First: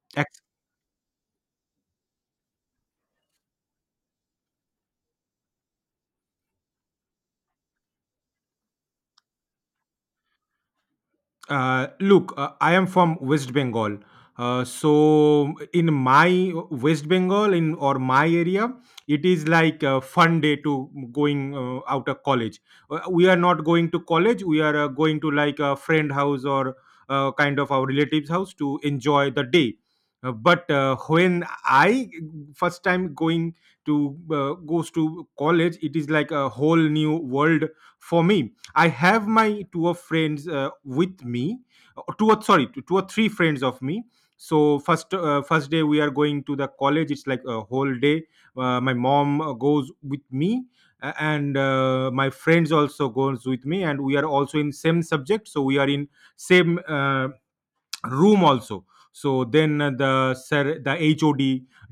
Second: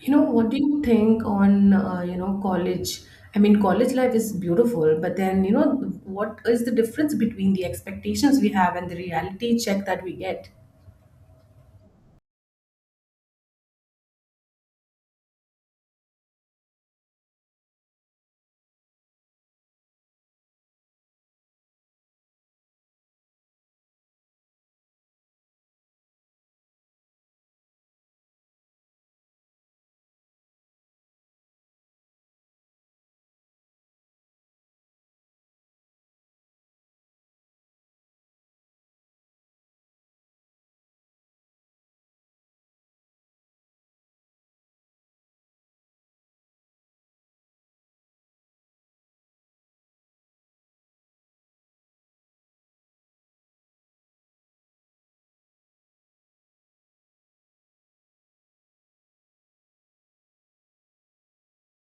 You know, Ex- what do you think on, college? I mean, college life is beautiful, but then, you know, what is the difference between the expectations we have and the reality check that we get? look, I am from West Bengal. So in my West Bengal in or my area, it is like a fun day to going out of college. We are not going to college. We are going to like a friend house or kind of our relatives house to enjoy the day. But when I first time going to goes to college, it is like a whole new world for me. I have my two of friends with me, two or three friends of me. So first day we are going to the college. It's like a whole day. My mom goes with me, and my friends also goes with me, and we are also in same subject. So we are in same room also. So then the sir the hod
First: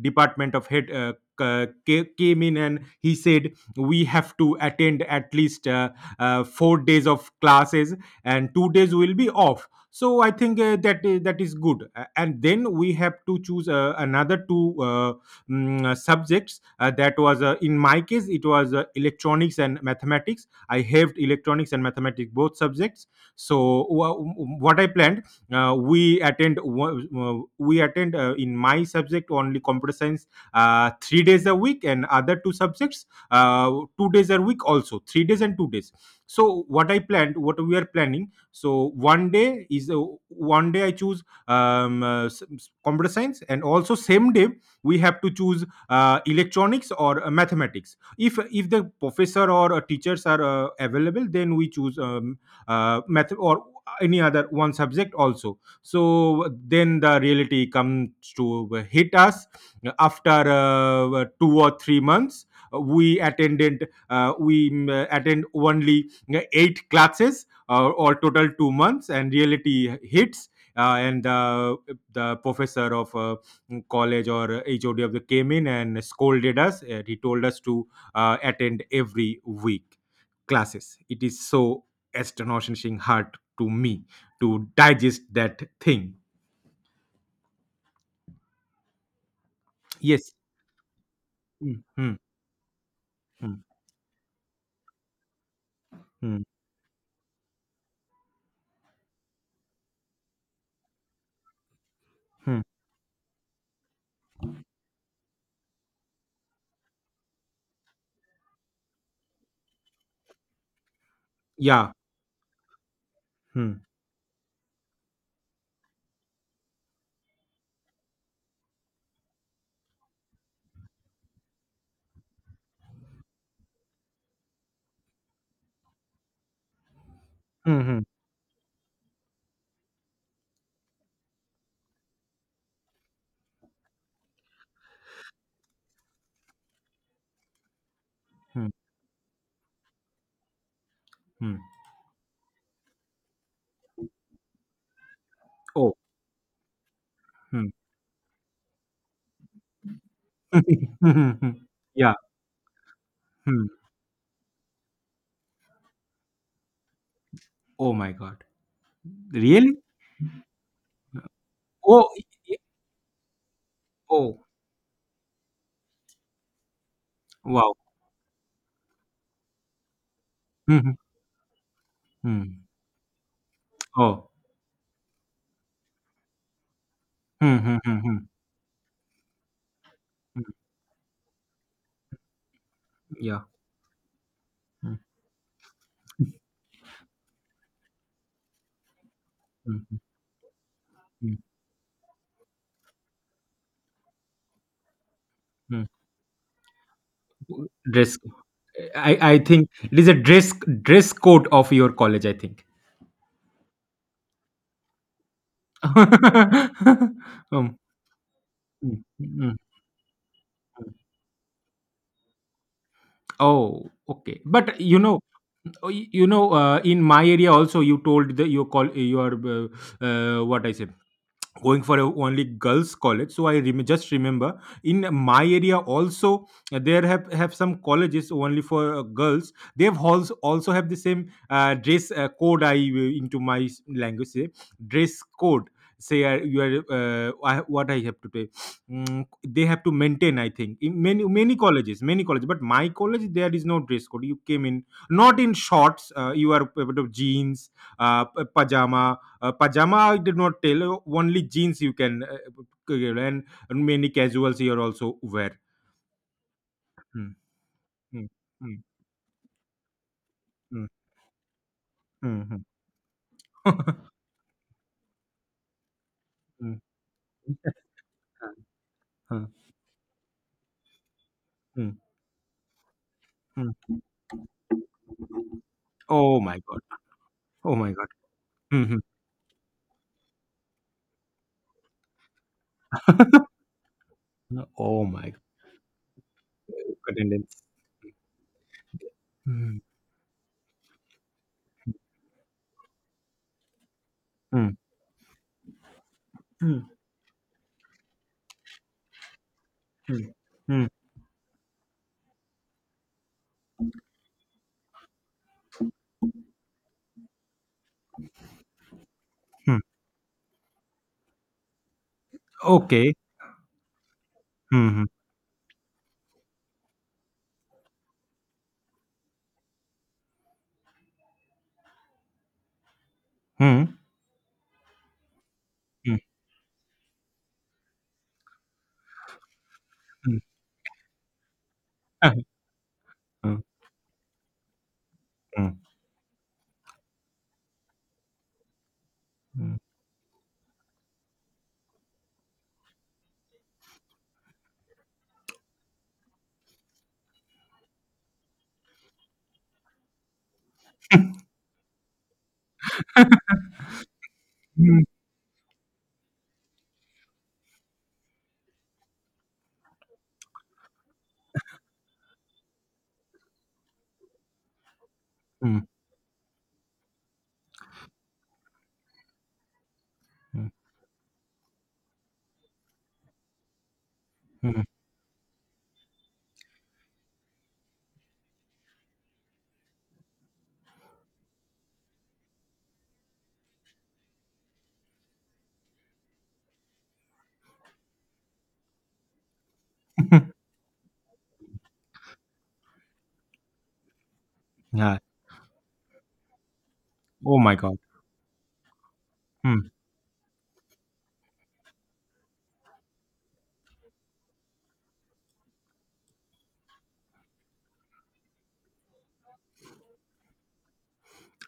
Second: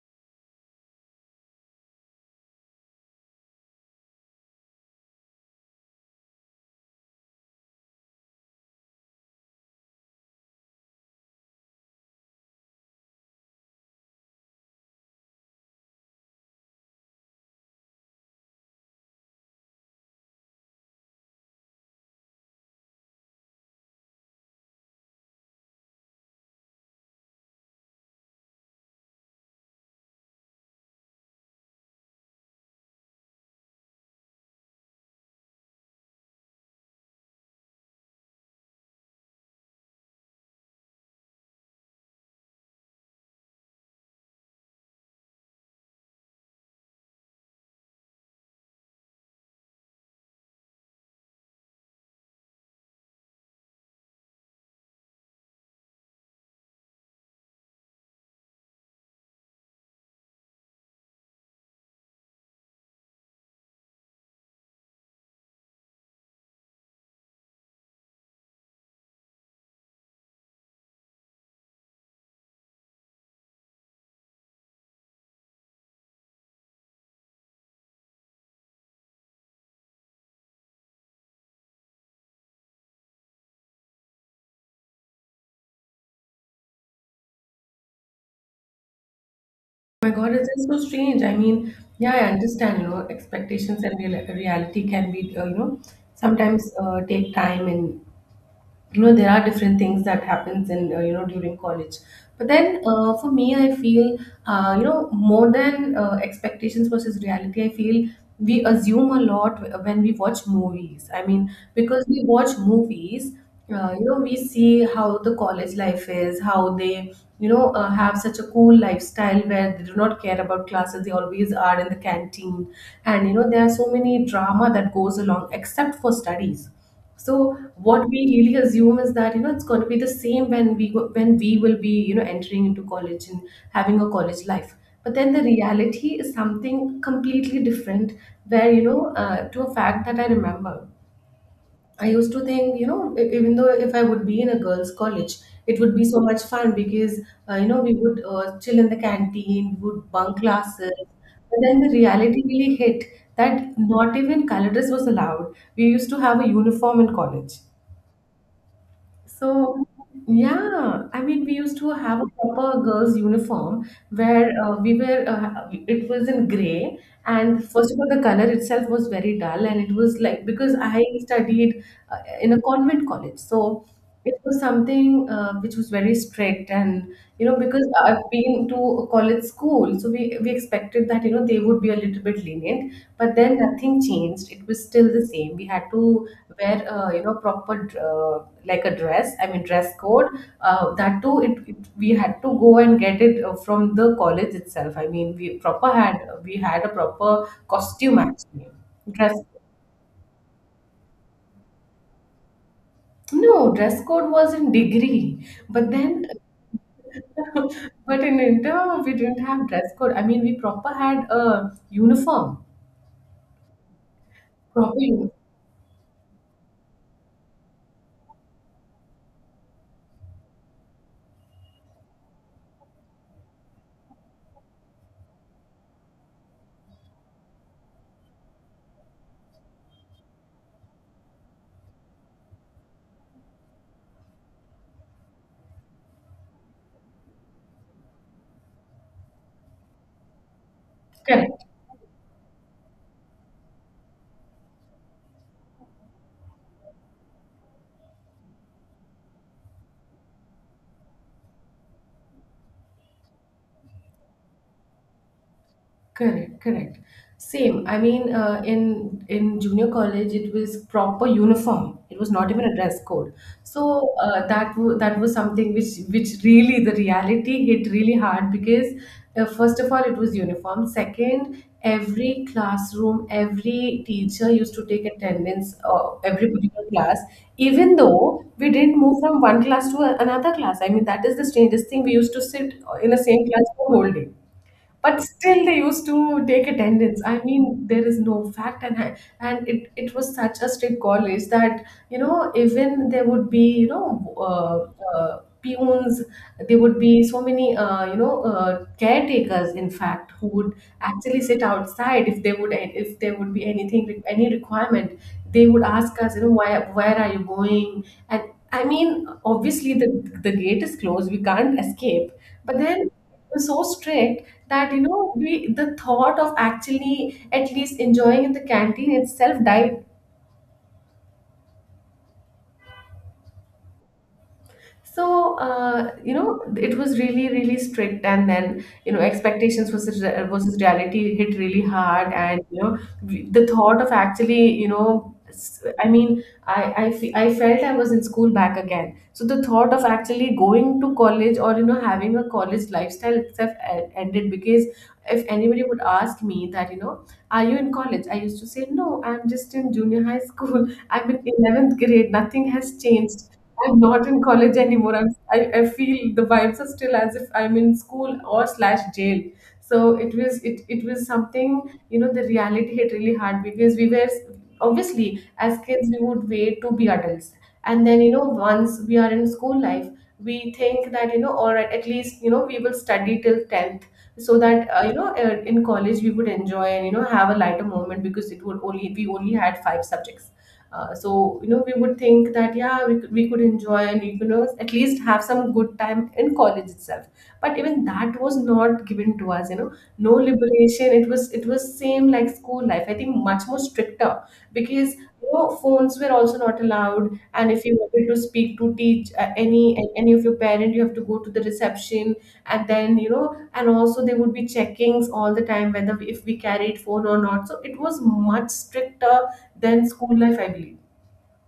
department of head came in and he said we have to attend at least 4 days of classes and 2 days will be off. So I think that is good. And then we have to choose another two subjects, that was in my case it was electronics and mathematics. I have electronics and mathematics both subjects. So what I planned, we attend in my subject only computer science 3 days a week, and other two subjects 2 days a week, also 3 days and 2 days. So what i planned what we are planning, so one day I choose computer science, and also same day we have to choose electronics or mathematics. If the professor or teachers are available, then we choose math or any other one subject also. So then the reality comes to hit us after 2 or 3 months. We attend only eight classes or total 2 months, and reality hits. And The professor of college or hod of the came in and scolded us, and he told us to attend every week classes. It is so astonishing hard to me to digest that thing. Oh my God, Yes. it's just so strange. I mean, Mm, yeah, mm, I understand, you know, mm, expectations and real reality can be, mm, sometimes take time and, you know, there are different things that happens in, during college. But mm. then, for me, I feel you know, more than expectations versus reality, I feel we assume a lot when we watch movies. I mean, Yeah. because we watch movies, Mm, you know, we see how the college life is, how they, have such a cool lifestyle where they do not care about classes, they always are in the canteen, and you know, there are so many drama that goes along except for studies. So mm, mm, what we really assume is that, you know, it's going to be the same when we will be, you know, entering into college and having a college life. But then the reality is something completely different. Where, mm, you know, to a fact that I remember, mm. I used to think, you know, even though if I would be in a girls' college, it would Oh. be so much fun, because you Mm. know, we would chill in the canteen, we would bunk classes. But then the Yeah. reality really hit, that Mm. not even colorist was allowed. We used to have a uniform in college, Oh my God. Really? so, yeah, I mean, we used to Oh. have a y- proper girls' uniform Oh. where, we were, it was in gray. And Wow. first of all, the color itself was very dull. And it was like, because Mm, I studied in a mm. convent college. So Oh. it was something which was very strict. And, you know, Mm, mm, because mm, I've mm, been to a college school, so we mm. expected that, you know, they would be a little bit lenient, but Yeah. then nothing changed, it was Mm, still the same. We had to wear, proper, like a dress, I mean, mm, dress mm, code, that mm, too, it we had to go and get it from the college itself. I mean, we mm. proper had, we had a proper costume Dress. actually, I dress. I think it is a dress code of your college. I think. No dress code was in degree, but then um, but in inter mm, we didn't mm, have dress code, I mean, we proper had a uniform, Oh, okay. But proper uniform. In my area also, you told the you call your what I say, going for a only girls college. So I just remember, in my area also, there have some colleges only for girls. They've also have the same dress code. I, language say dress code, say what I have to say, mm, they have to maintain, I think, in many many Correct, colleges many colleges. But my college there is no dress code. You came in not in shorts, you are able to jeans, uh, p- pajama pajama I did not tell. Only jeans you can, and many casuals here also wear. correct, correct. Hmm, Same. I hmm, mean, uh, hmm, in in junior college, it was proper uniform. It was hmm, hmm, not hmm. even a dress code. So that was something which really, the reality hit really hard, because Hmm, hmm, first of all, it was uniform. Second, hmm, every classroom, hmm. every teacher used to take attendance of Oh every my god! particular class, Oh my even god! though we Hmm, hmm. didn't move from one class to a- another class. I mean, that is the strangest thing. We used to sit in the same class for whole day, Oh but my still they used to take attendance. I mean, goodness. there is no fact. And Hmm, it was such a strict college that, you know, even there would be, you know, hmm, peons, there hmm, would be so many, caretakers, in hmm, fact, who would hmm, actually sit outside. If they would, if there would be anything, any requirement, they would ask us, you know, why, where are you going. And I mean, hmm. obviously, the gate is closed, we can't escape. But then it Okay. was so strict Hmm, that, you hmm, know, we the thought of actually at least enjoying in the canteen itself died. hmm, So hmm, you know, it was really really strict, and then, you know, expectations versus hmm, reality hit really hard, and you know, hmm, the thought of actually, you know, hmm, I felt I was in school back again. So the hmm, thought of actually going to college, or, you know, having a college lifestyle itself, ended. Because if anybody would ask me that, you know, are you in college, I used to say no, I'm just in junior high school I'm in 11th grade, nothing has changed. I'm not in college hmm, anymore. I'm, I feel the vibes are still as if I'm in school or slash jail. So it was, it was something, you know, the reality hit really hard, because we were, obviously, as hmm, kids, we would wait to be adults, and then, you know, once we are in school life, hmm, we think that, you know, all right, at least, you know, we will study till 10th. So hmm. that, in college, we would enjoy, and you know, have a lighter moment, because it would only we only had five subjects. So you know, we would think that yeah, we could enjoy, and you know, at least have some good time in college itself. But even that was not given to us, you know, no liberation. It was, it was same like school life, I think, much more stricter. Because Yeah. you know, phones were also not allowed, Oh and my if you god. wanted to speak to teach Hmm. any of your parent, you have to go to the reception. And then, you know, and also there would be checkings all the time, whether if we carried phone or not. So it was much stricter than school life, I believe.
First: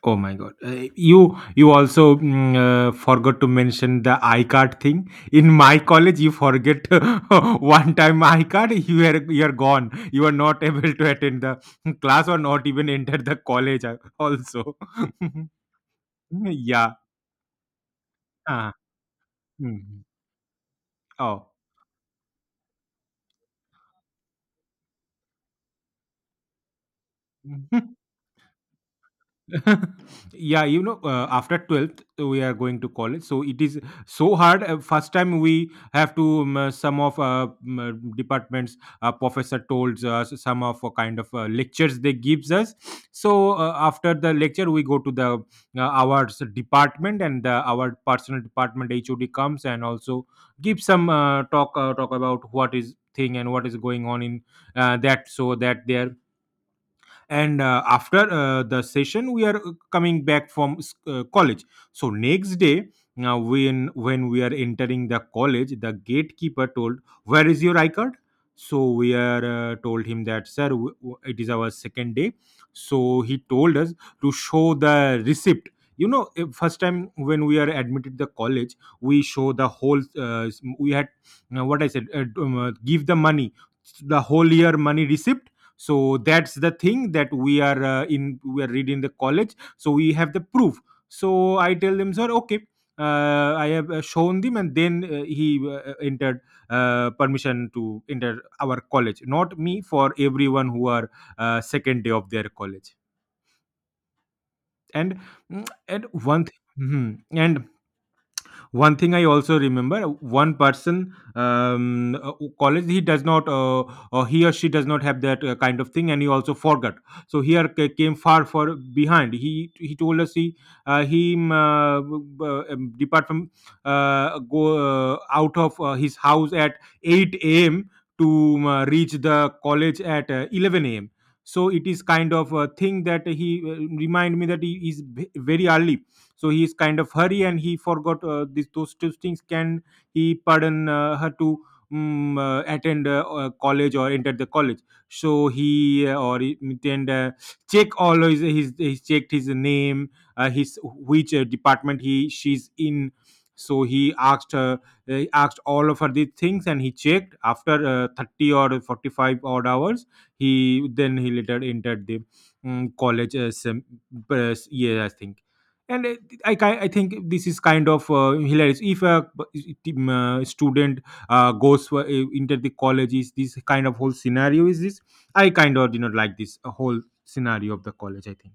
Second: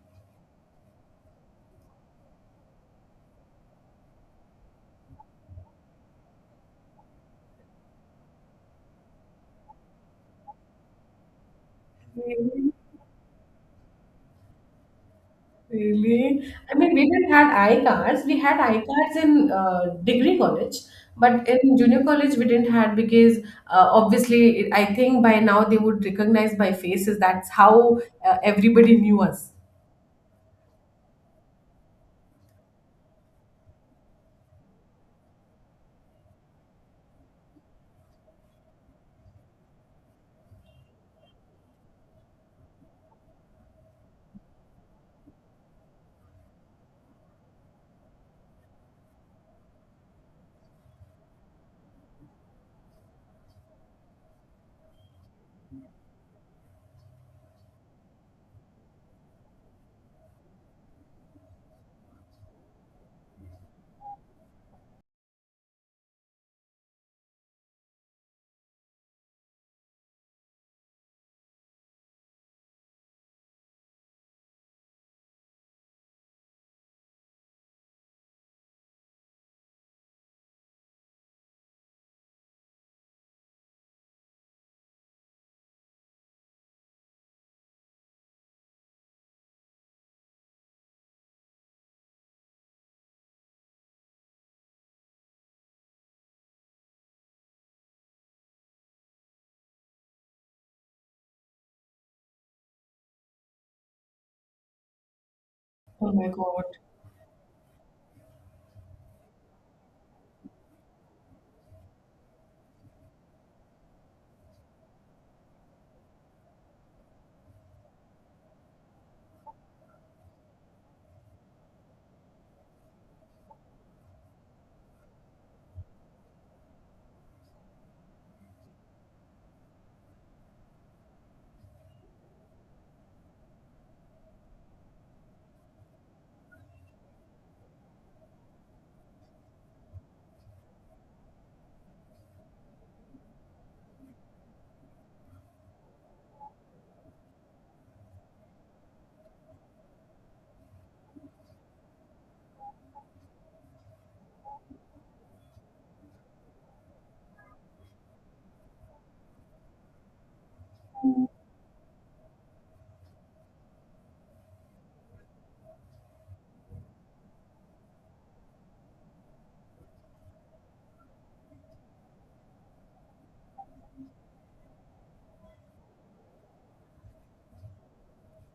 Oh my god! You also forgot to mention the iCard thing. In my college, you forget one time iCard, you are gone. You are not able to attend the class, or not Really? even enter the college. Also, Really? I mean, yeah. we didn't had I cards. We had ah, I cards in mm. degree college, Oh. but in junior college we didn't had. Because obviously, I think by now they would recognize by faces. That's how everybody knew us. Yeah, after 12th we are going to college, so it is so hard. First time we have to some of departments, professor told us some of kind of lectures they gives us. So after the lecture we go to the our department, and our personal department hod comes, and also give some talk about what is thing and what is going on in that, so that their. And after the session we are coming back from college. So next day, now when we are entering the college, the gatekeeper told, where is your I card? So we are told him that sir, it is our second day. So he told us to show the receipt. First time when we are admitted the college, we show the whole we had what I said, give the money, the whole year money receipt. So that's the thing, that we are in we are reading the college, so we have the proof. So I tell them, sir okay. I have shown them, and then he entered permission to enter our college, not me, for everyone who are second day of their college. And mm, and Oh my one God. thing, I also remember. One person, college, he or she does not have that kind of thing, and he also forgot. So here came far for behind. He told us he depart from go out of his house at 8 a.m. to reach the college at 11 a.m. So it is kind of a thing that he remind me that he is very early. So he's kind of hurry, and he forgot these those two things. Can he pardon her to attend college or enter the college? So then check all his he checked his name, his which department he she's in. So he asked her. He asked all of her these things, and he checked after uh, 30 or 45 odd hours. He then he later entered the college as yes, yeah, I think. And I think this is kind of hilarious. If a student goes into the colleges, this kind of whole scenario is this. I kind of did not like this whole scenario of the college. I think.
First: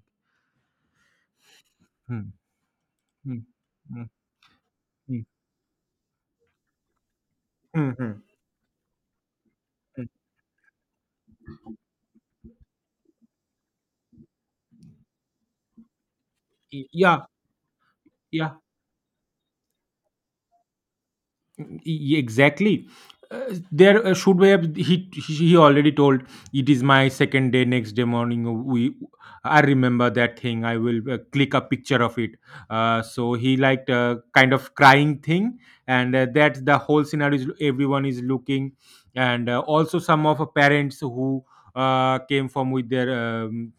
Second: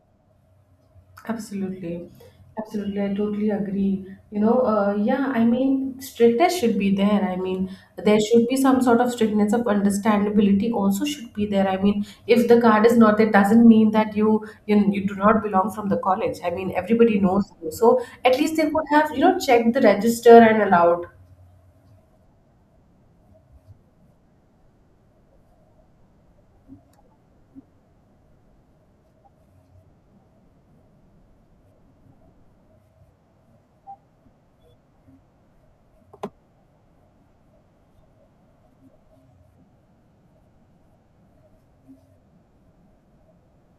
Absolutely. Hmm. Absolutely. I Hmm. totally Hmm. agree. You know, Hmm. yeah, I mean, strictness should be there. I mean, Hmm. Hmm. there should be some sort of strictness of Hmm. understandability also should be there. I mean, if the card is not there, doesn't mean that you, you do not belong from the college. I mean, everybody Yeah. knows you. So at Yeah. least they could have, you know, checked the register and allowed. Exactly, there should we have - he already told it is my second day. Next day morning, we I remember that thing, I will click a picture of it. So he liked kind of crying thing. And that's the whole scenario, is everyone is looking. And also, some of parents who came from with their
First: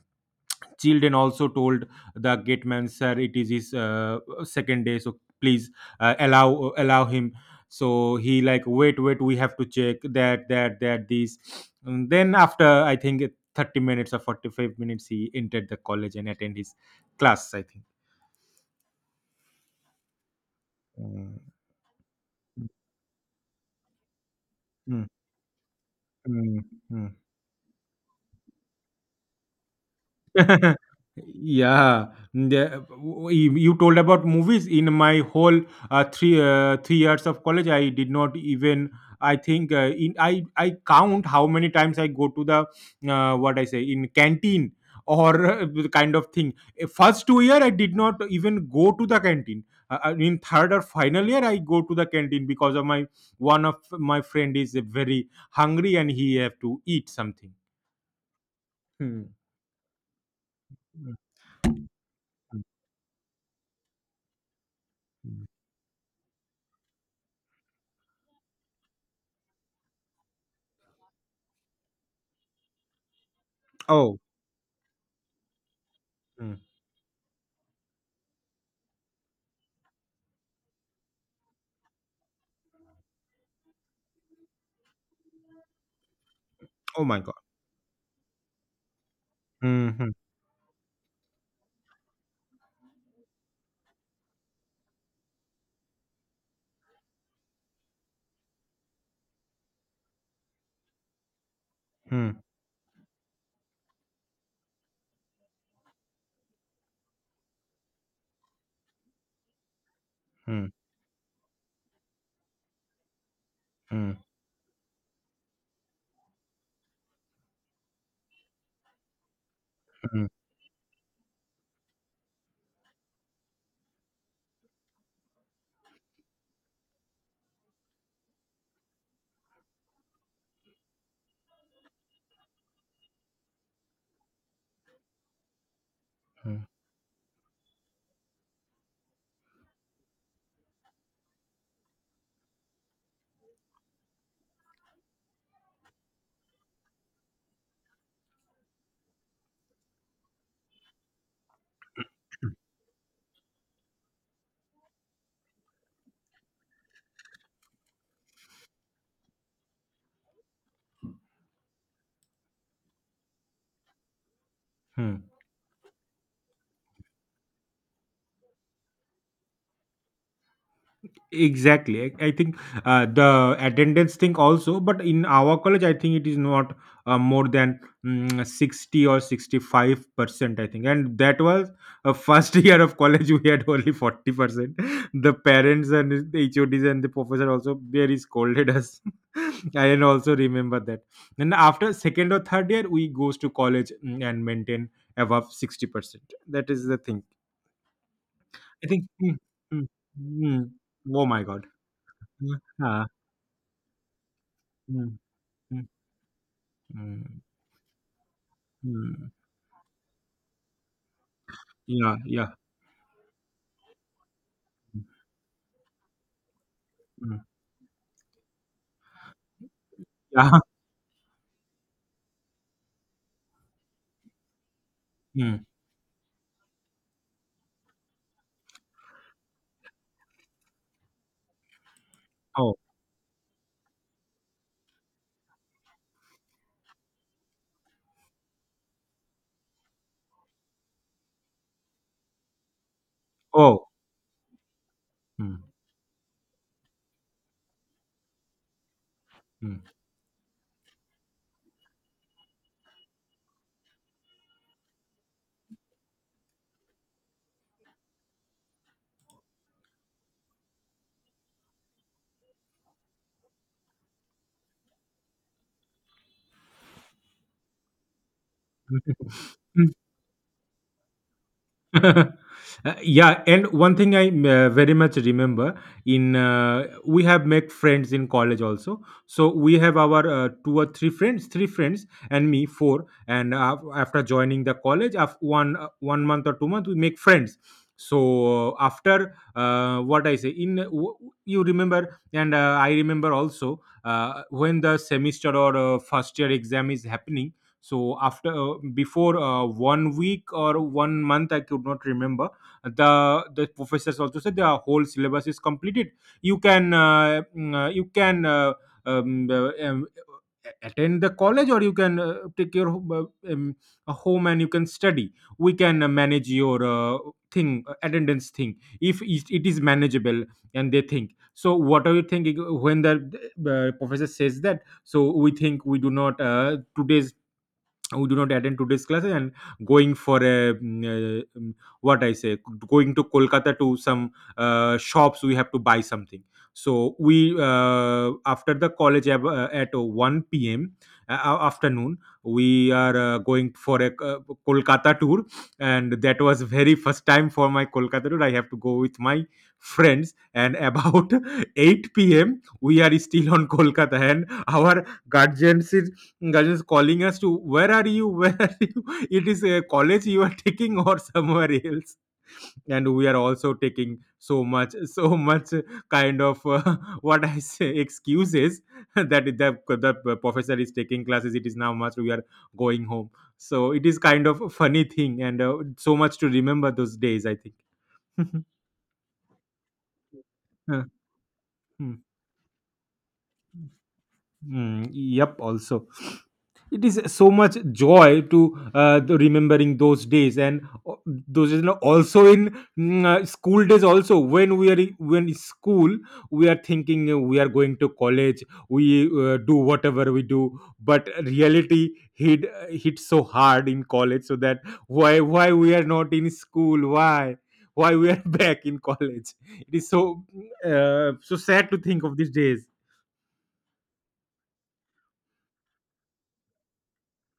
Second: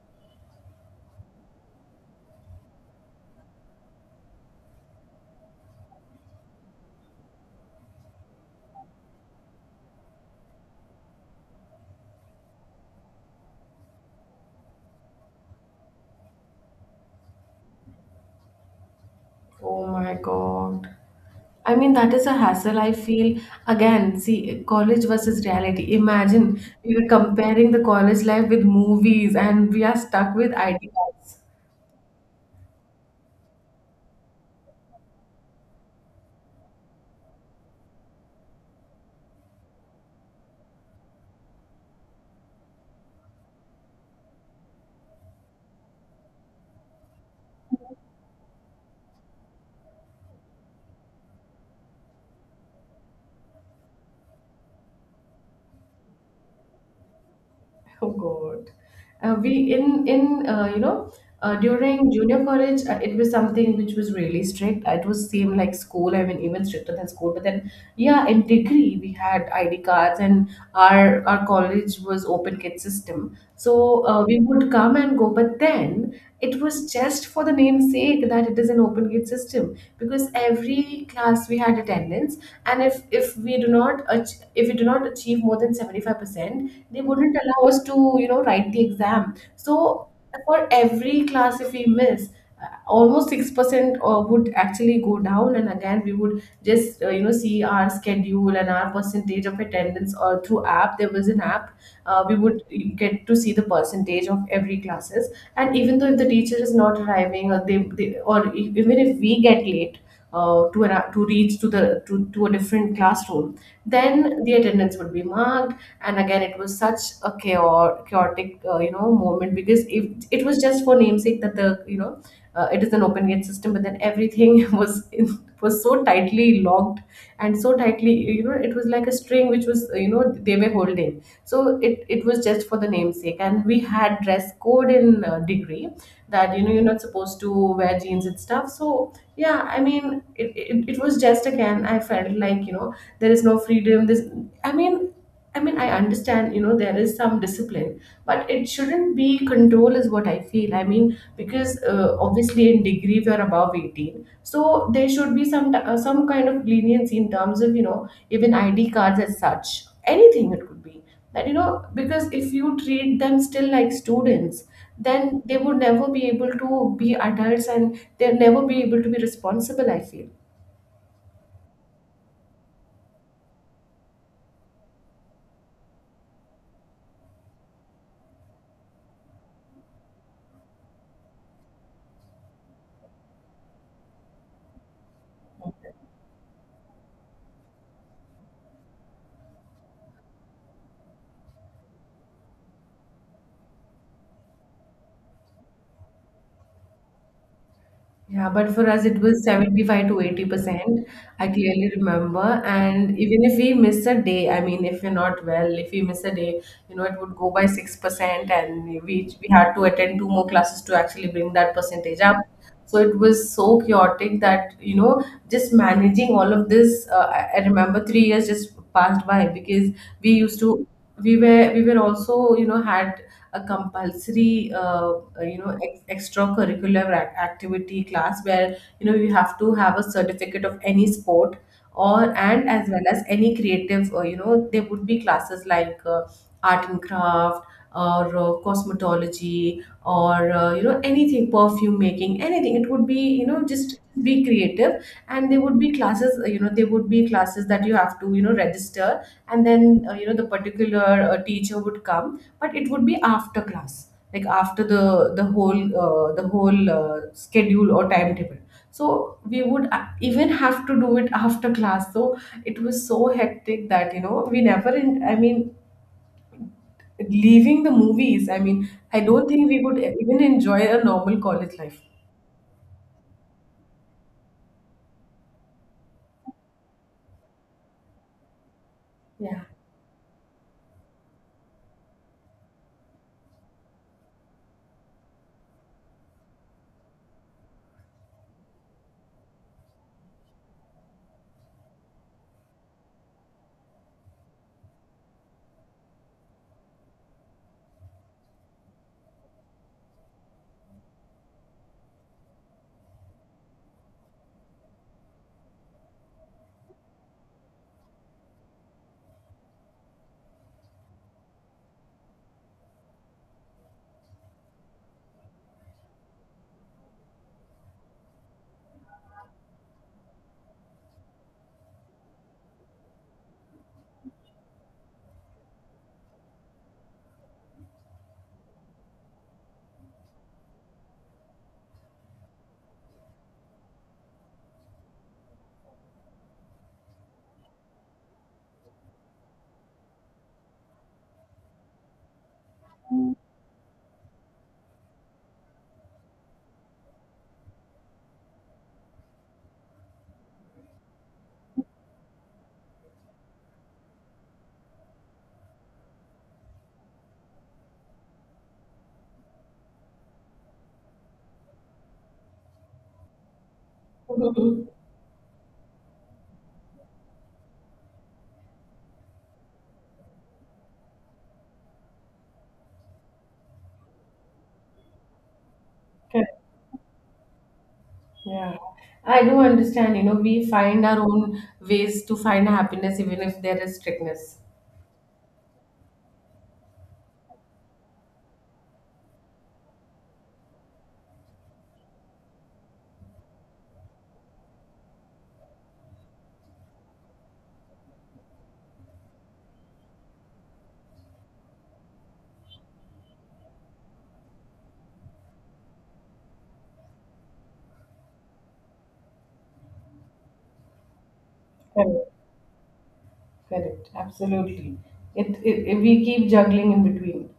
children also told the gate man, "Sir, it is his second day, so please allow him." So he like, "Wait, wait, we have to check that, these." And then after, I think, 30 minutes or 45 minutes, he entered the college and attend his class. I think. Oh my God. Mm, I mean, that is a hassle. I feel, again, see, college mm, versus reality. mm, Imagine we were mm. comparing the college life with movies, and we are stuck with ID cards. Yeah, the, you told about movies. In my whole 3 years of college, I did not even. I think in I count how many times I go to the what I say in canteen, or the kind of thing. First 2 year I did not even go to the canteen. In third or final year I go to the canteen, because of my one of my friend is very hungry, and he have to eat something. Oh God. Uh, Hmm. we in in uh, you know, during junior Hmm. college, it was something which was really strict. It was same like school. I mean, even stricter than school. But then yeah, in degree we had ID cards, and our college was open kid system. So we would come and go. But then it was just for the name's sake that it is an open kid system, because every class we had attendance. And if we do not if we do not achieve more than 75%, they wouldn't allow us to, you know, write the exam. So for every class, if we miss, almost 6% would actually go down. And again, we would just, you know, see our schedule and our percentage of attendance, or through app, there was an app, we Hmm. would get to see the percentage of every classes. And even though if the teacher is not arriving, or even if we get late, to reach to the to a different classroom, Hmm. then the attendance would be marked. And again, it was such a chaotic, chaotic, you know, moment. Because if Mm, it was just for namesake that the, you know, it is an open gate system, but then everything was so tightly locked, and so tightly, you know, it was like a string which was, you know, they were holding. So it was just for the namesake. And we had dress code in degree, that you mm, know, you're not supposed to wear jeans and stuff. So yeah, I mean, it was just again, I felt like, you know, there is no freedom, this I mean, I mean, I understand, you know, there is some discipline, but it shouldn't be control, is what I feel. I mean, because obviously, in degree we are above 18, so there should be some kind of leniency in terms of, you know, even ID cards as such. Anything it could be, that you know, because if you treat them still like students, mm. then they would never be able to be adults, and they'll never be able to be responsible, I feel. Exactly. I think the attendance thing also, but in our college, I think it is not more than 60 or 65%, I think. And that was first year of college, we had only 40%. The parents and the HODs and the professor also very scolded us. I can also remember that. And after second or third year, we goes to college, and maintain above 60%. That is the thing. Yeah, but I for us think. it Mm, was mm, 75 to mm. 80%. Oh my I god. clearly remember. Mm, ah, And even if we miss a day, I mean, if you're mm, not well, mm, if we miss a day, you know, it would mm, go by 6%. And mm. we, had to attend two more classes to actually bring that Yeah, percentage up. yeah. So it was so chaotic that, you Mm, know, just managing all of this, uh, mm. I I remember 3 years just passed by because we Yeah. used to. We were also, you know, had a compulsory you Mm. know extracurricular activity class where you know you have to have a certificate of any sport or, and Oh, as well as any creative, you know, there would be classes like art and craft or cosmetology or you know anything, perfume making, anything. It would be, you know, oh. just be creative. And there Mm, would be classes, you know, there would be classes that you have to, you know, register, and mm. then you know the particular teacher would come, but it would be after class, like after the whole, the whole, schedule or timetable, so we would even have to do it after class. So it was so hectic that, you know, we never in, I mean, leaving the movies, I mean, I don't think we would even enjoy a normal college life. Yeah, and one thing I very much remember in we have make friends in college also. So Yeah. we have our two or three friends, three friends and me four. And after joining the college, after one month or 2 months, we make friends. So after what I say, you remember, and I remember also when the semester or first year exam is happening. So after before one week or one month, I could not remember. The professors also said the whole syllabus is completed. You can um, uh, um, attend the college, or you can take your uh, um, home and you can study. We can manage your thing attendance thing, if it is manageable. And they think, so what are you thinking when the professor says that? So we think, we do not attend today's classes, and going for a uh, mm, what I say, going to Kolkata to some shops. We have to buy something. So we after the college, at 1 p.m, afternoon, we are going for a Kolkata tour. And that was very first time for my Kolkata tour. I have to go with my friends, and about 8 p.m we are still on Kolkata, and our guardians calling us to, "Where are you? Where are you?" "It is a college you are taking or somewhere else?" And we are also taking so Mhm. much so much kind of what I say, excuses, that the professor is taking classes, it is now much, we are going home. So it is kind of a funny thing, and so much to Correct. remember those days, I think. Yeah, I do understand, you know, we Uh, find our own mm, ways to find happiness even if there is strictness. Yep, also it is so much joy to the remembering those days, and those days, you know, also in school days, also when we when in school we are thinking, we are going to college. We do whatever we do, but reality hit so hard in college, so that, why we are not in school, why we are back in college. It is so so sad to think Correct, of these days. correct, absolutely. It we keep juggling in between.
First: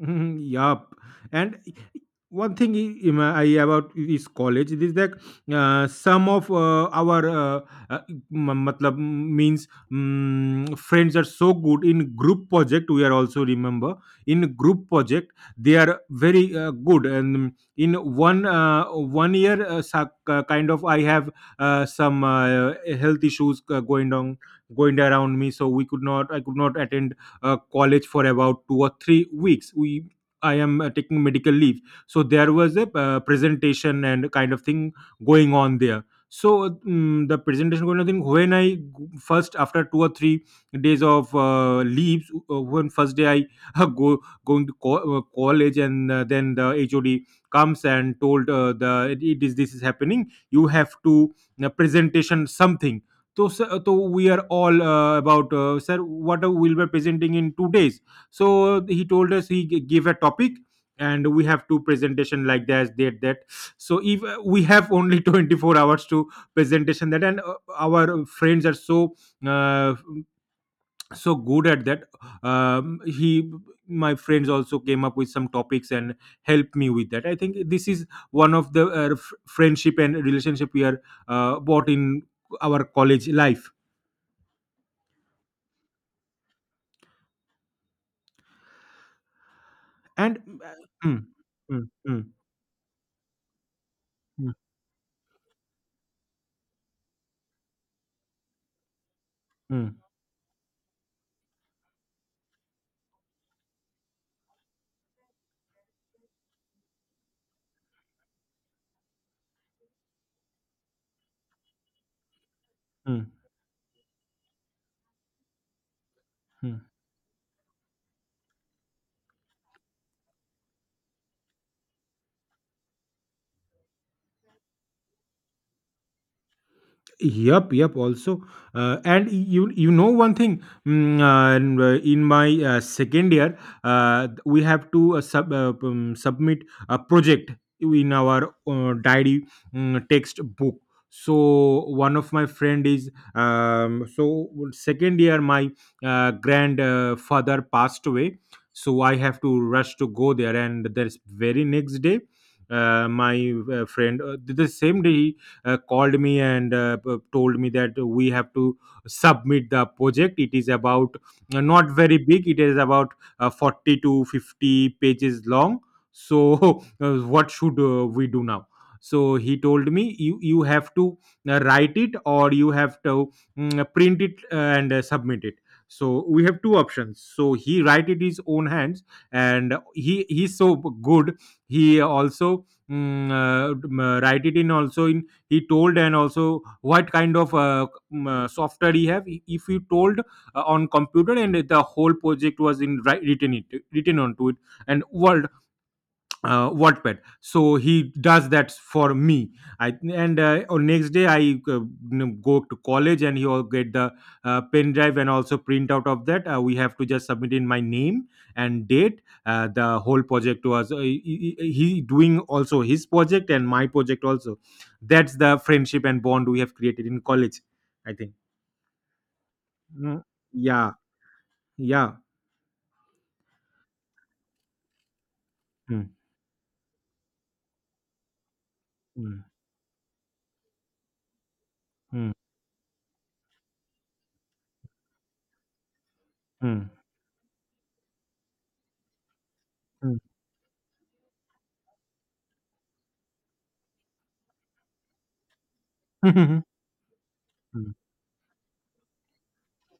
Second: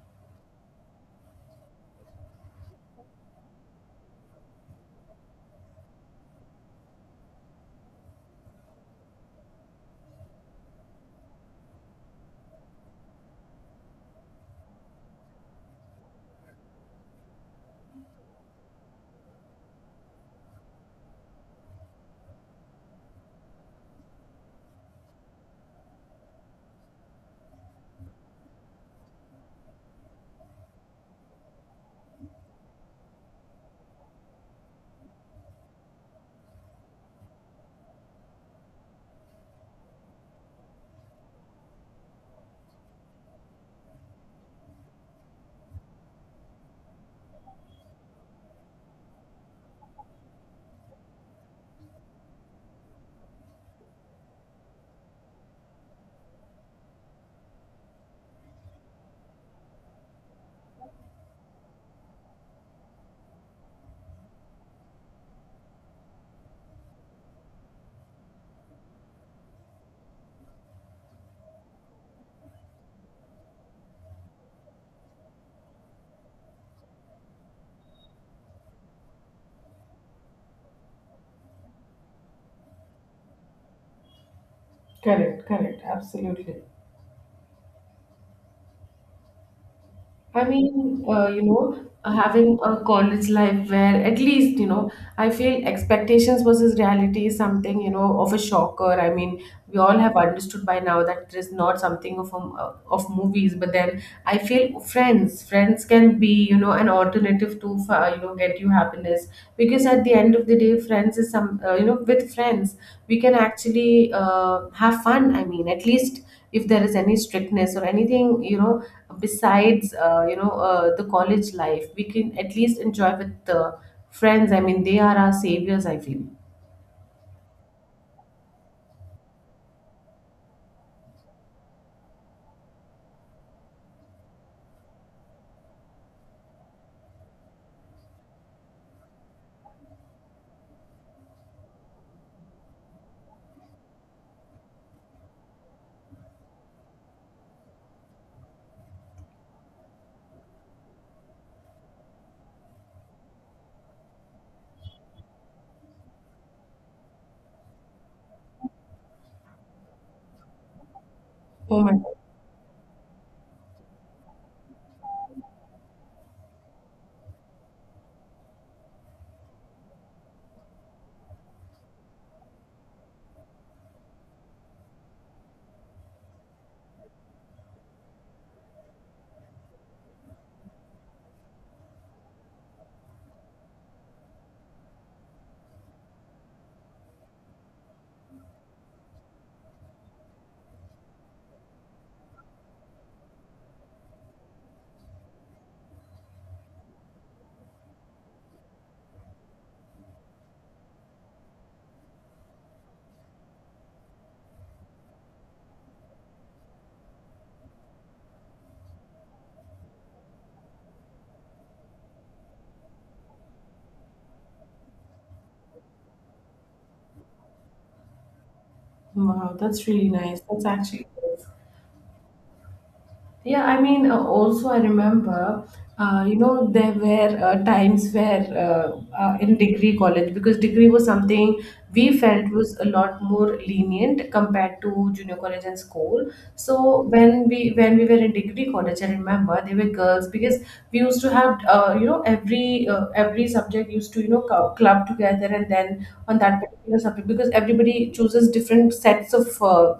Mhm, yup. And one thing I about is college. It is that some of our uh, matlab means, friends are so good in group project. We are also remember in group project they are very good. And in one year, kind of, I have some health issues going on, going around me, so we could not. I could not attend college for about 2 or 3 weeks. We I am taking medical leave. So there was a presentation and kind of thing going on there. So the presentation going on thing, when first after 2 or 3 days of leaves, when first day I go going to college, and then the HOD comes and told the it is this is happening, you have to presentation something. तो sir, तो we are all about sir, what will be presenting in 2 days. So he told us, gave a topic, and we have two presentation like that, that. So if we have only 24 hours to presentation that, and our friends are so uh, so good at that. He, my friends also came up with some topics and helped me with that. I think this is one of the friendship and relationship we are bought in our college life. Correct, correct, absolutely. And I mean, mm, you know, mm, mm, having a college life where at mm, least, you know, I feel expectations versus reality is something, you know, of a shocker. I mean, we mm, all have understood by now that it is not something of movies, but then I feel friends, friends can be, you know, an alternative to, you know, get you happiness, because at the end of the day friends is some you know, with friends we mm, can actually have fun. I mean, at least if mm, there is any strictness or anything, you know, besides you know the college life, we can at least enjoy with the friends. I mean, they are our saviors, I feel. yup, yup. Also, and you know one thing. In my second year, we have to submit a project in our diary, text book. So one of my friend is, so second year my grandfather passed away. So I have to rush to go there, and there's very next day. My friend, the same day called me, and told me that we have to submit the project. It is about, Oh not my God. very big, it is about 40 to 50 pages long. So what should we do now? So he told me, You have to write it, or you have to print it and submit it." So we have two options, so he write it his own hands, and he's so good, he also write it in, also in, he told, and also what kind of software he have, if he told on computer, and the whole project was in written it written onto it, and world, Wattpad. So he does that for me. I, and on next day, I go to college and he will get the pen drive and also print out of that. We have to just submit in my name and date. The whole project was, he doing also his project and my project also. That's the friendship and bond we have created in college, I think. Wow, that's really Mm. nice. That's Yeah. actually good. Yeah. Yeah, I mean, also I remember, Mm, you know, there were times where mm, in degree college, because degree was something we mm, felt was a lot more lenient compared to junior college and school. mm, So when we were in degree college, I remember there were mm, girls, because we used to have, you know, every subject used to, you know, club together, and then on that mm, particular subject, because mm, everybody chooses different sets of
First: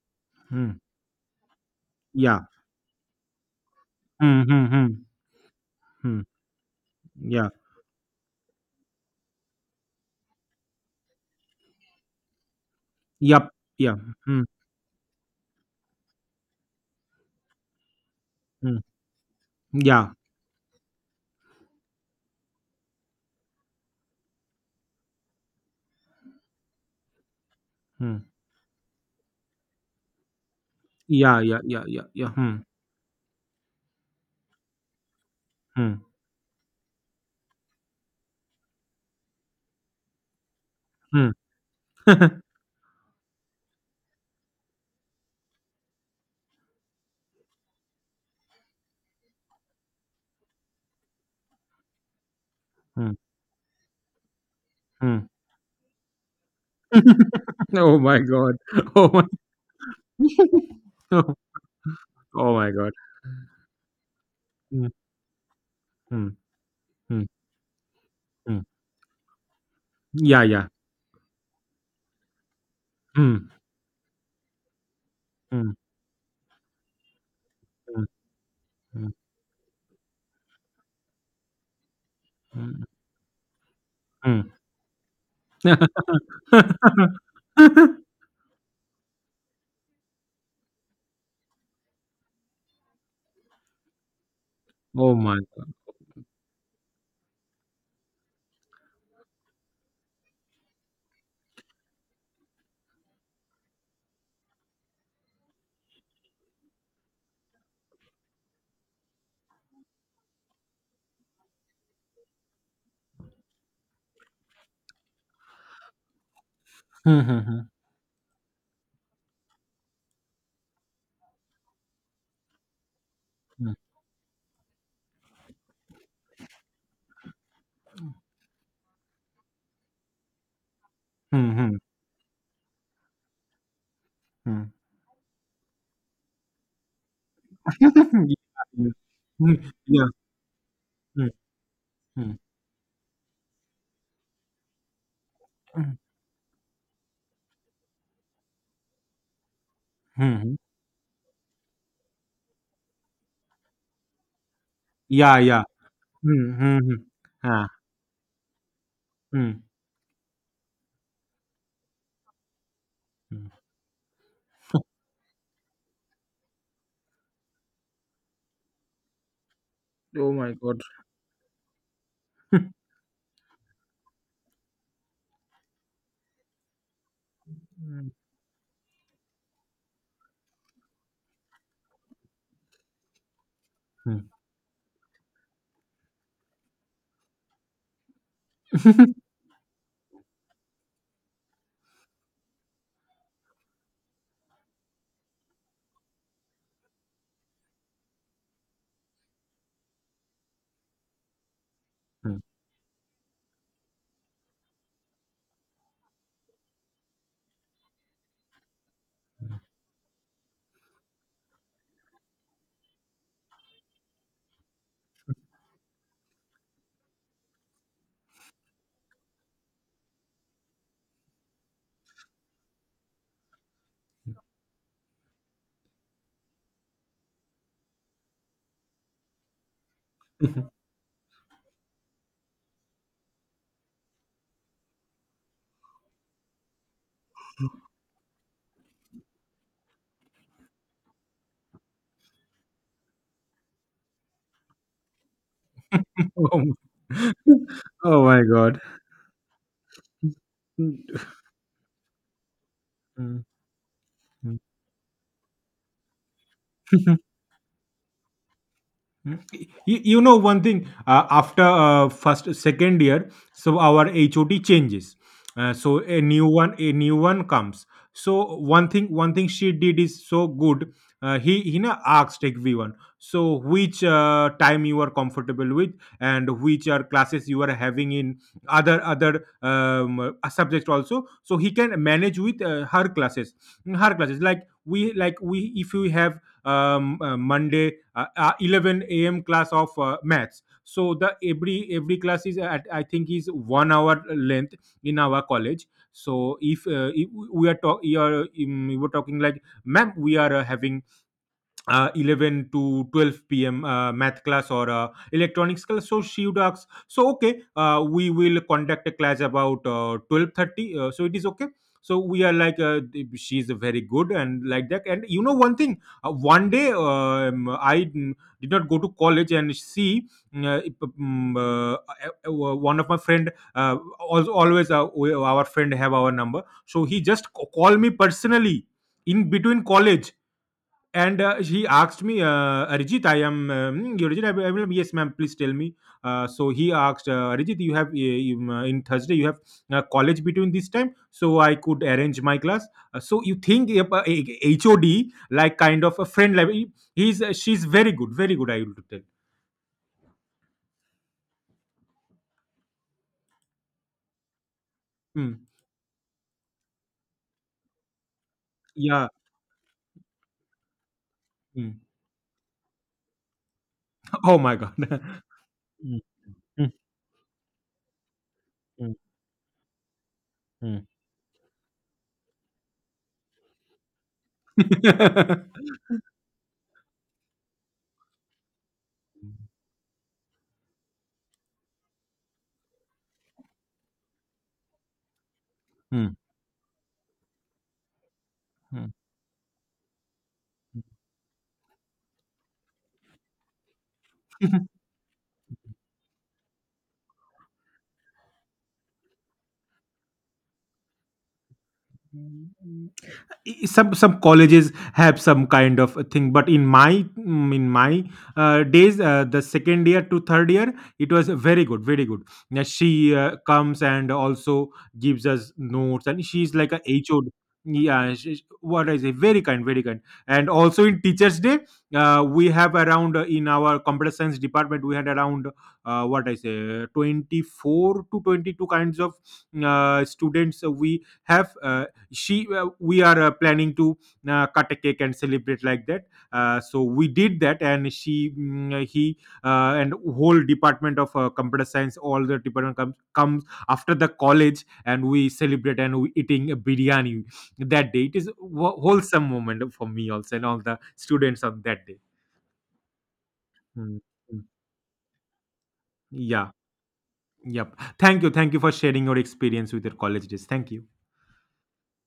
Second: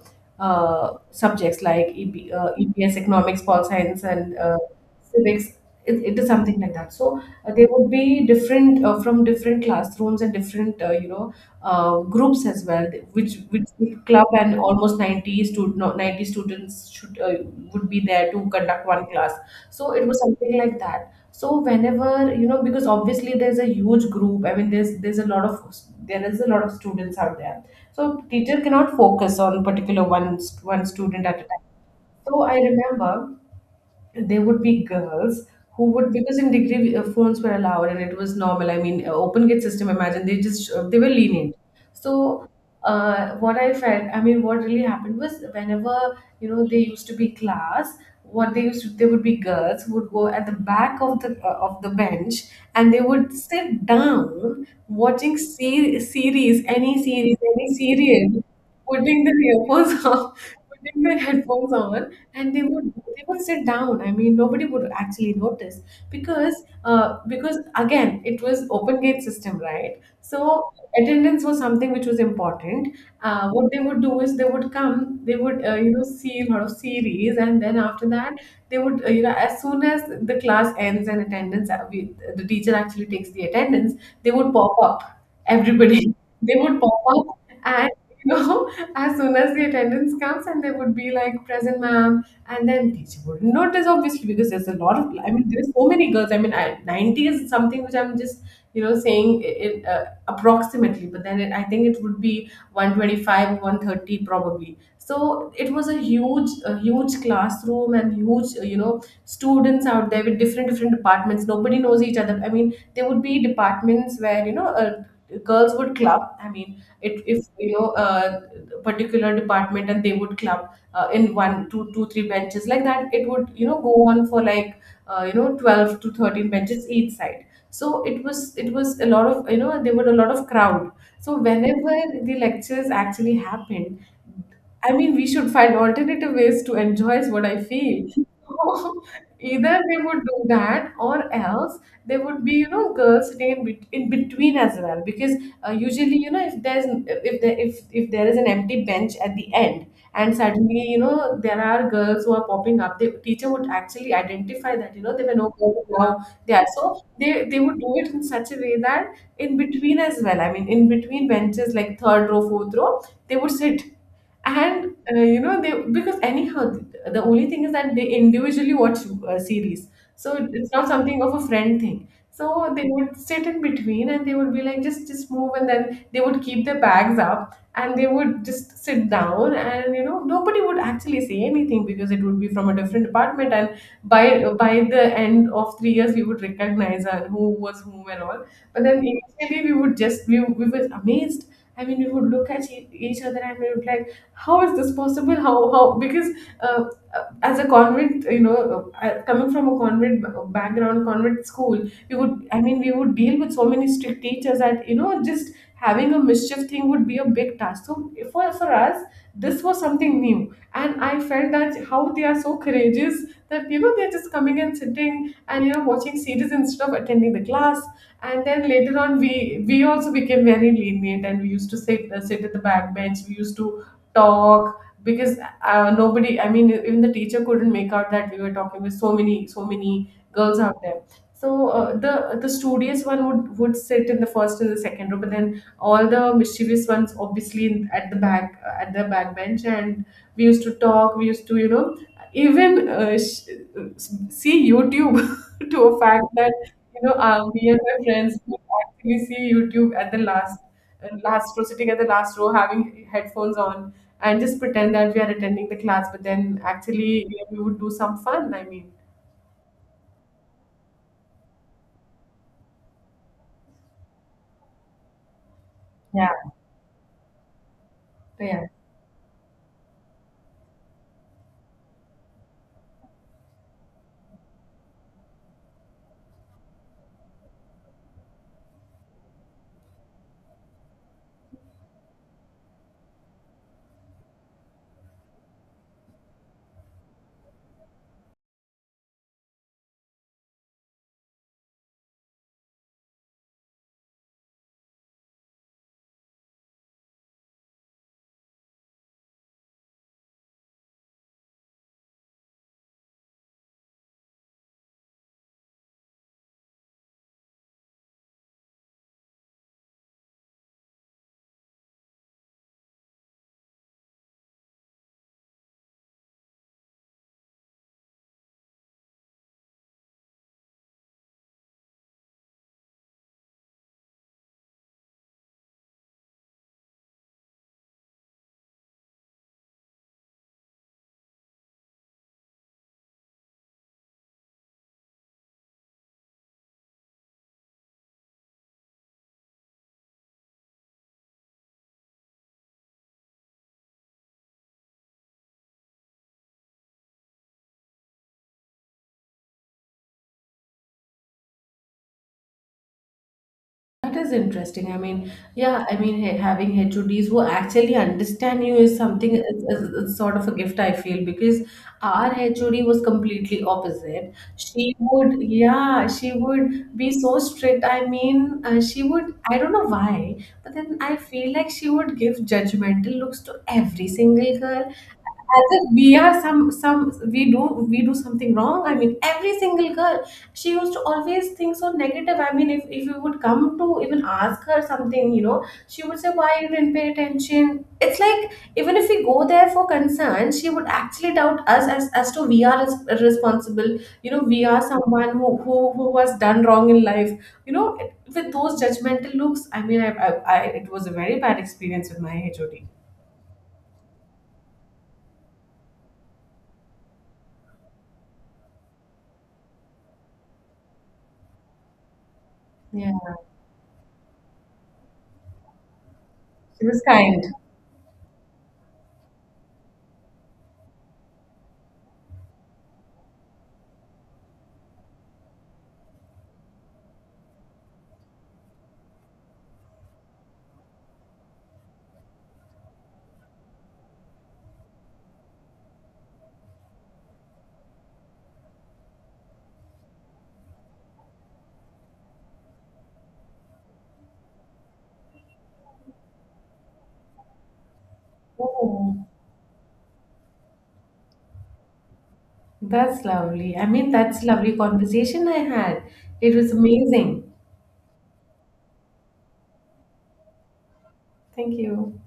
mm. Subjects like EP, Yeah. EPS, economics, pol science, and Mm, mm, mm, civics. It mm. is something like that. So, Yeah. There would be different, from different classrooms and different, you know, groups as well, Yep. which the Yeah. club, Mm, and almost 90 student, no, 90 students should would be there to mm. conduct one class. So it Yeah. was something like that. So whenever, you know, because obviously there's a huge group, I mean, there's a lot of, there is a lot of students out there, so Mm. teacher cannot focus on particular one one student Yeah. at a Yeah. time. Yeah. Yeah. Yeah. So I Mm, remember there would be girls who mm, would, because in degree, phones were allowed and it was normal. I mean, open gate system, imagine. They just they were mm. lenient. So, what I felt, I mean, what really happened was, whenever, you know, they used to be class, what they used to, there would be girls who would go at the back of the, of the bench, and they Mm, would sit down mm. watching series, any series, any Oh my serial, god. Oh putting my. the earphones on, putting the No. headphones on, Oh and they my would god. they would sit down. I mean, nobody Mm, would actually notice mm, because, mm, because again, it mm. was open gate system, right? Yeah. So Yeah. attendance was something which was important. Mm, What they would do is they would come, they would mm, you know, see a lot of series, and then mm, after that they would, mm, you know, as soon as the class ends and attendance, we, the teacher mm, actually takes the attendance, they mm. would pop up everybody. They would pop up, and, you know, as soon as the attendance comes, and they would be like, present ma'am, and then teacher would notice obviously, because there's a lot of, Oh I my mean, there's god. so many girls. I mean, I, 90 is something which I'm just, you know, saying it, approximately, but then it, I think it would be 125 or 130 probably. So it was a huge, a huge classroom and huge, you know, students out there with different, different departments, nobody knows each other. I mean, there would be departments where, you know, girls would club, I mean, it, Mm, if mm, you know, particular department, and they would club in 1, 2, 2, 3 benches, like that. It would, you know, go on for like, you know, 12 to 13 benches each side. So it was, it was a lot of, you know, there were a lot of crowd. So mm, mm, whenever the lectures actually happened, I mean, we should find alternative ways to enjoy, is what I feel. mm, So, mm. either they Yeah. would do that, Yeah. Mm, or yeah. else Mm, there mm, mm, would be, you know, girls' day in, in between as well. Because usually, you know, if there's, if there, if there is an empty bench at the end, and mm. suddenly, you know, there are girls who are popping up, the teacher would actually identify that, you know, there were Yeah. no Yeah. girls now. They Mm, are mm, mm. so, they Ah. would do it in such a way that in Mm, between as well. I mean, in between benches, like third row, fourth row, they would mm. sit, and, you know, they, because anyhow, the only thing is that they individually watch series, Oh so my it's god. not something of a friend thing, so they would sit in between, and they would be like, just move, and then they would keep their bags up, and they Mm. would just sit down, and, you know, nobody would actually say anything, because it would be from a different department. And Mm. by the end of 3 years, we would recognize and who was whom and all. But then initially we would just, we were amazed. I mean, we would look at each other, and we would like, how is this possible, how, because, uh, as a convent, you know, coming from a convent background, convent school, we Mm. would, I mean, we would deal with so many strict teachers that, you know, just having a mischief thing would be a big task. So for us, this was something new, and I felt that how they are so courageous, that, you know, they're just coming and sitting and, you know, watching series instead of attending the class. And then later on, we also became very lenient, and we used to sit, sit at the back bench. We used to talk, because, nobody, I mean, even the teacher couldn't make out that we were talking with so many girls out there. So, the studious one would sit in the first and the second row, but then all the mischievous ones obviously in, at the back, at the back bench. And we used to talk, we used to, you know, even, see YouTube to a fact that, Oh my you know, me and my oh friends my would god. actually see YouTube at the last, Mm, last row, sitting at the last row, having mm, headphones on, and just mm. pretend that we are attending the class. But then actually, yeah, we would do some fun. I mean, Mm. You know one thing. After first second year, so our HOT changes. So yeah. A new one comes. So Yeah. One thing she did is so good. He na asked everyone. So which time you are comfortable with, and which are classes you are having in other subject also. So he can manage with her classes, like we if we have Monday 11 a.m class of maths, so the every class is, at I think, is one hour length in our college. So if we are talk you are we were talking like, "Ma'am, we are having 11 to 12 p.m. Math class or electronics class." So she would ask, so, "Okay, we will conduct a class about 12:30" So it is okay. So we are like, she is very good and like that. And you know one thing, one day, I did not go to college, and she, mm, if, mm, one of my friend, also always our friend have our number. So he just called me personally in between college, and he asked me, "Arijit, I am, you Arijit, I will, yes, ma'am, please tell me." So he asked, "Arijit, you have, in Thursday, you have college between this time, so I could arrange my class." So you think, HOD, like kind of a friend level, she's very good, very good, I would tell. That is interesting. I mean, Mm. yeah, I mean, having HODs who actually understand you is Yeah. something. It's, it's sort of a gift, I feel, because Mm. our HOD was completely opposite. Oh my She God. would, yeah, Mm, she mm, would be so strict. I mean, she mm, would, I don't know why, but then mm. I feel like she would give judgmental looks to every single girl, as if we are some, we do, we do something wrong. I mean, every single girl. She used to always think so negative. I mean, if you would come to even ask her something, you know, she would say, Mm, why you didn't pay attention? It's like, even if we go there for concern, she would actually doubt us as to we are responsible, you know, we are someone who, who was done wrong in life, you know, with those judgmental looks. I mean, I it was a very bad experience with my HOD. mm. Some colleges have some kind of a thing, but in my in my days, the second year to third year, it was very good, very good. Now Yeah, she comes and also gives us notes, and she's she like a was HOD. kind. Yeah, she, what I say, very kind, very kind, and also in teachers day, we have around, in our computer science department we had around what I say, 24 to 22 kinds of students, we have, she, we are planning to cut a cake and celebrate like that. So we did that, and she, mm, he and whole department of computer science, all the department comes after the college, and we celebrate and we eating a biryani. That day it is Oh. wholesome moment for me also and all the students on that day. That's lovely. I mean, Mm, that's mm. lovely conversation I had. It Yeah, was amazing. yep. Thank you, thank you for sharing your experience with your college days. Thank you. Thank you.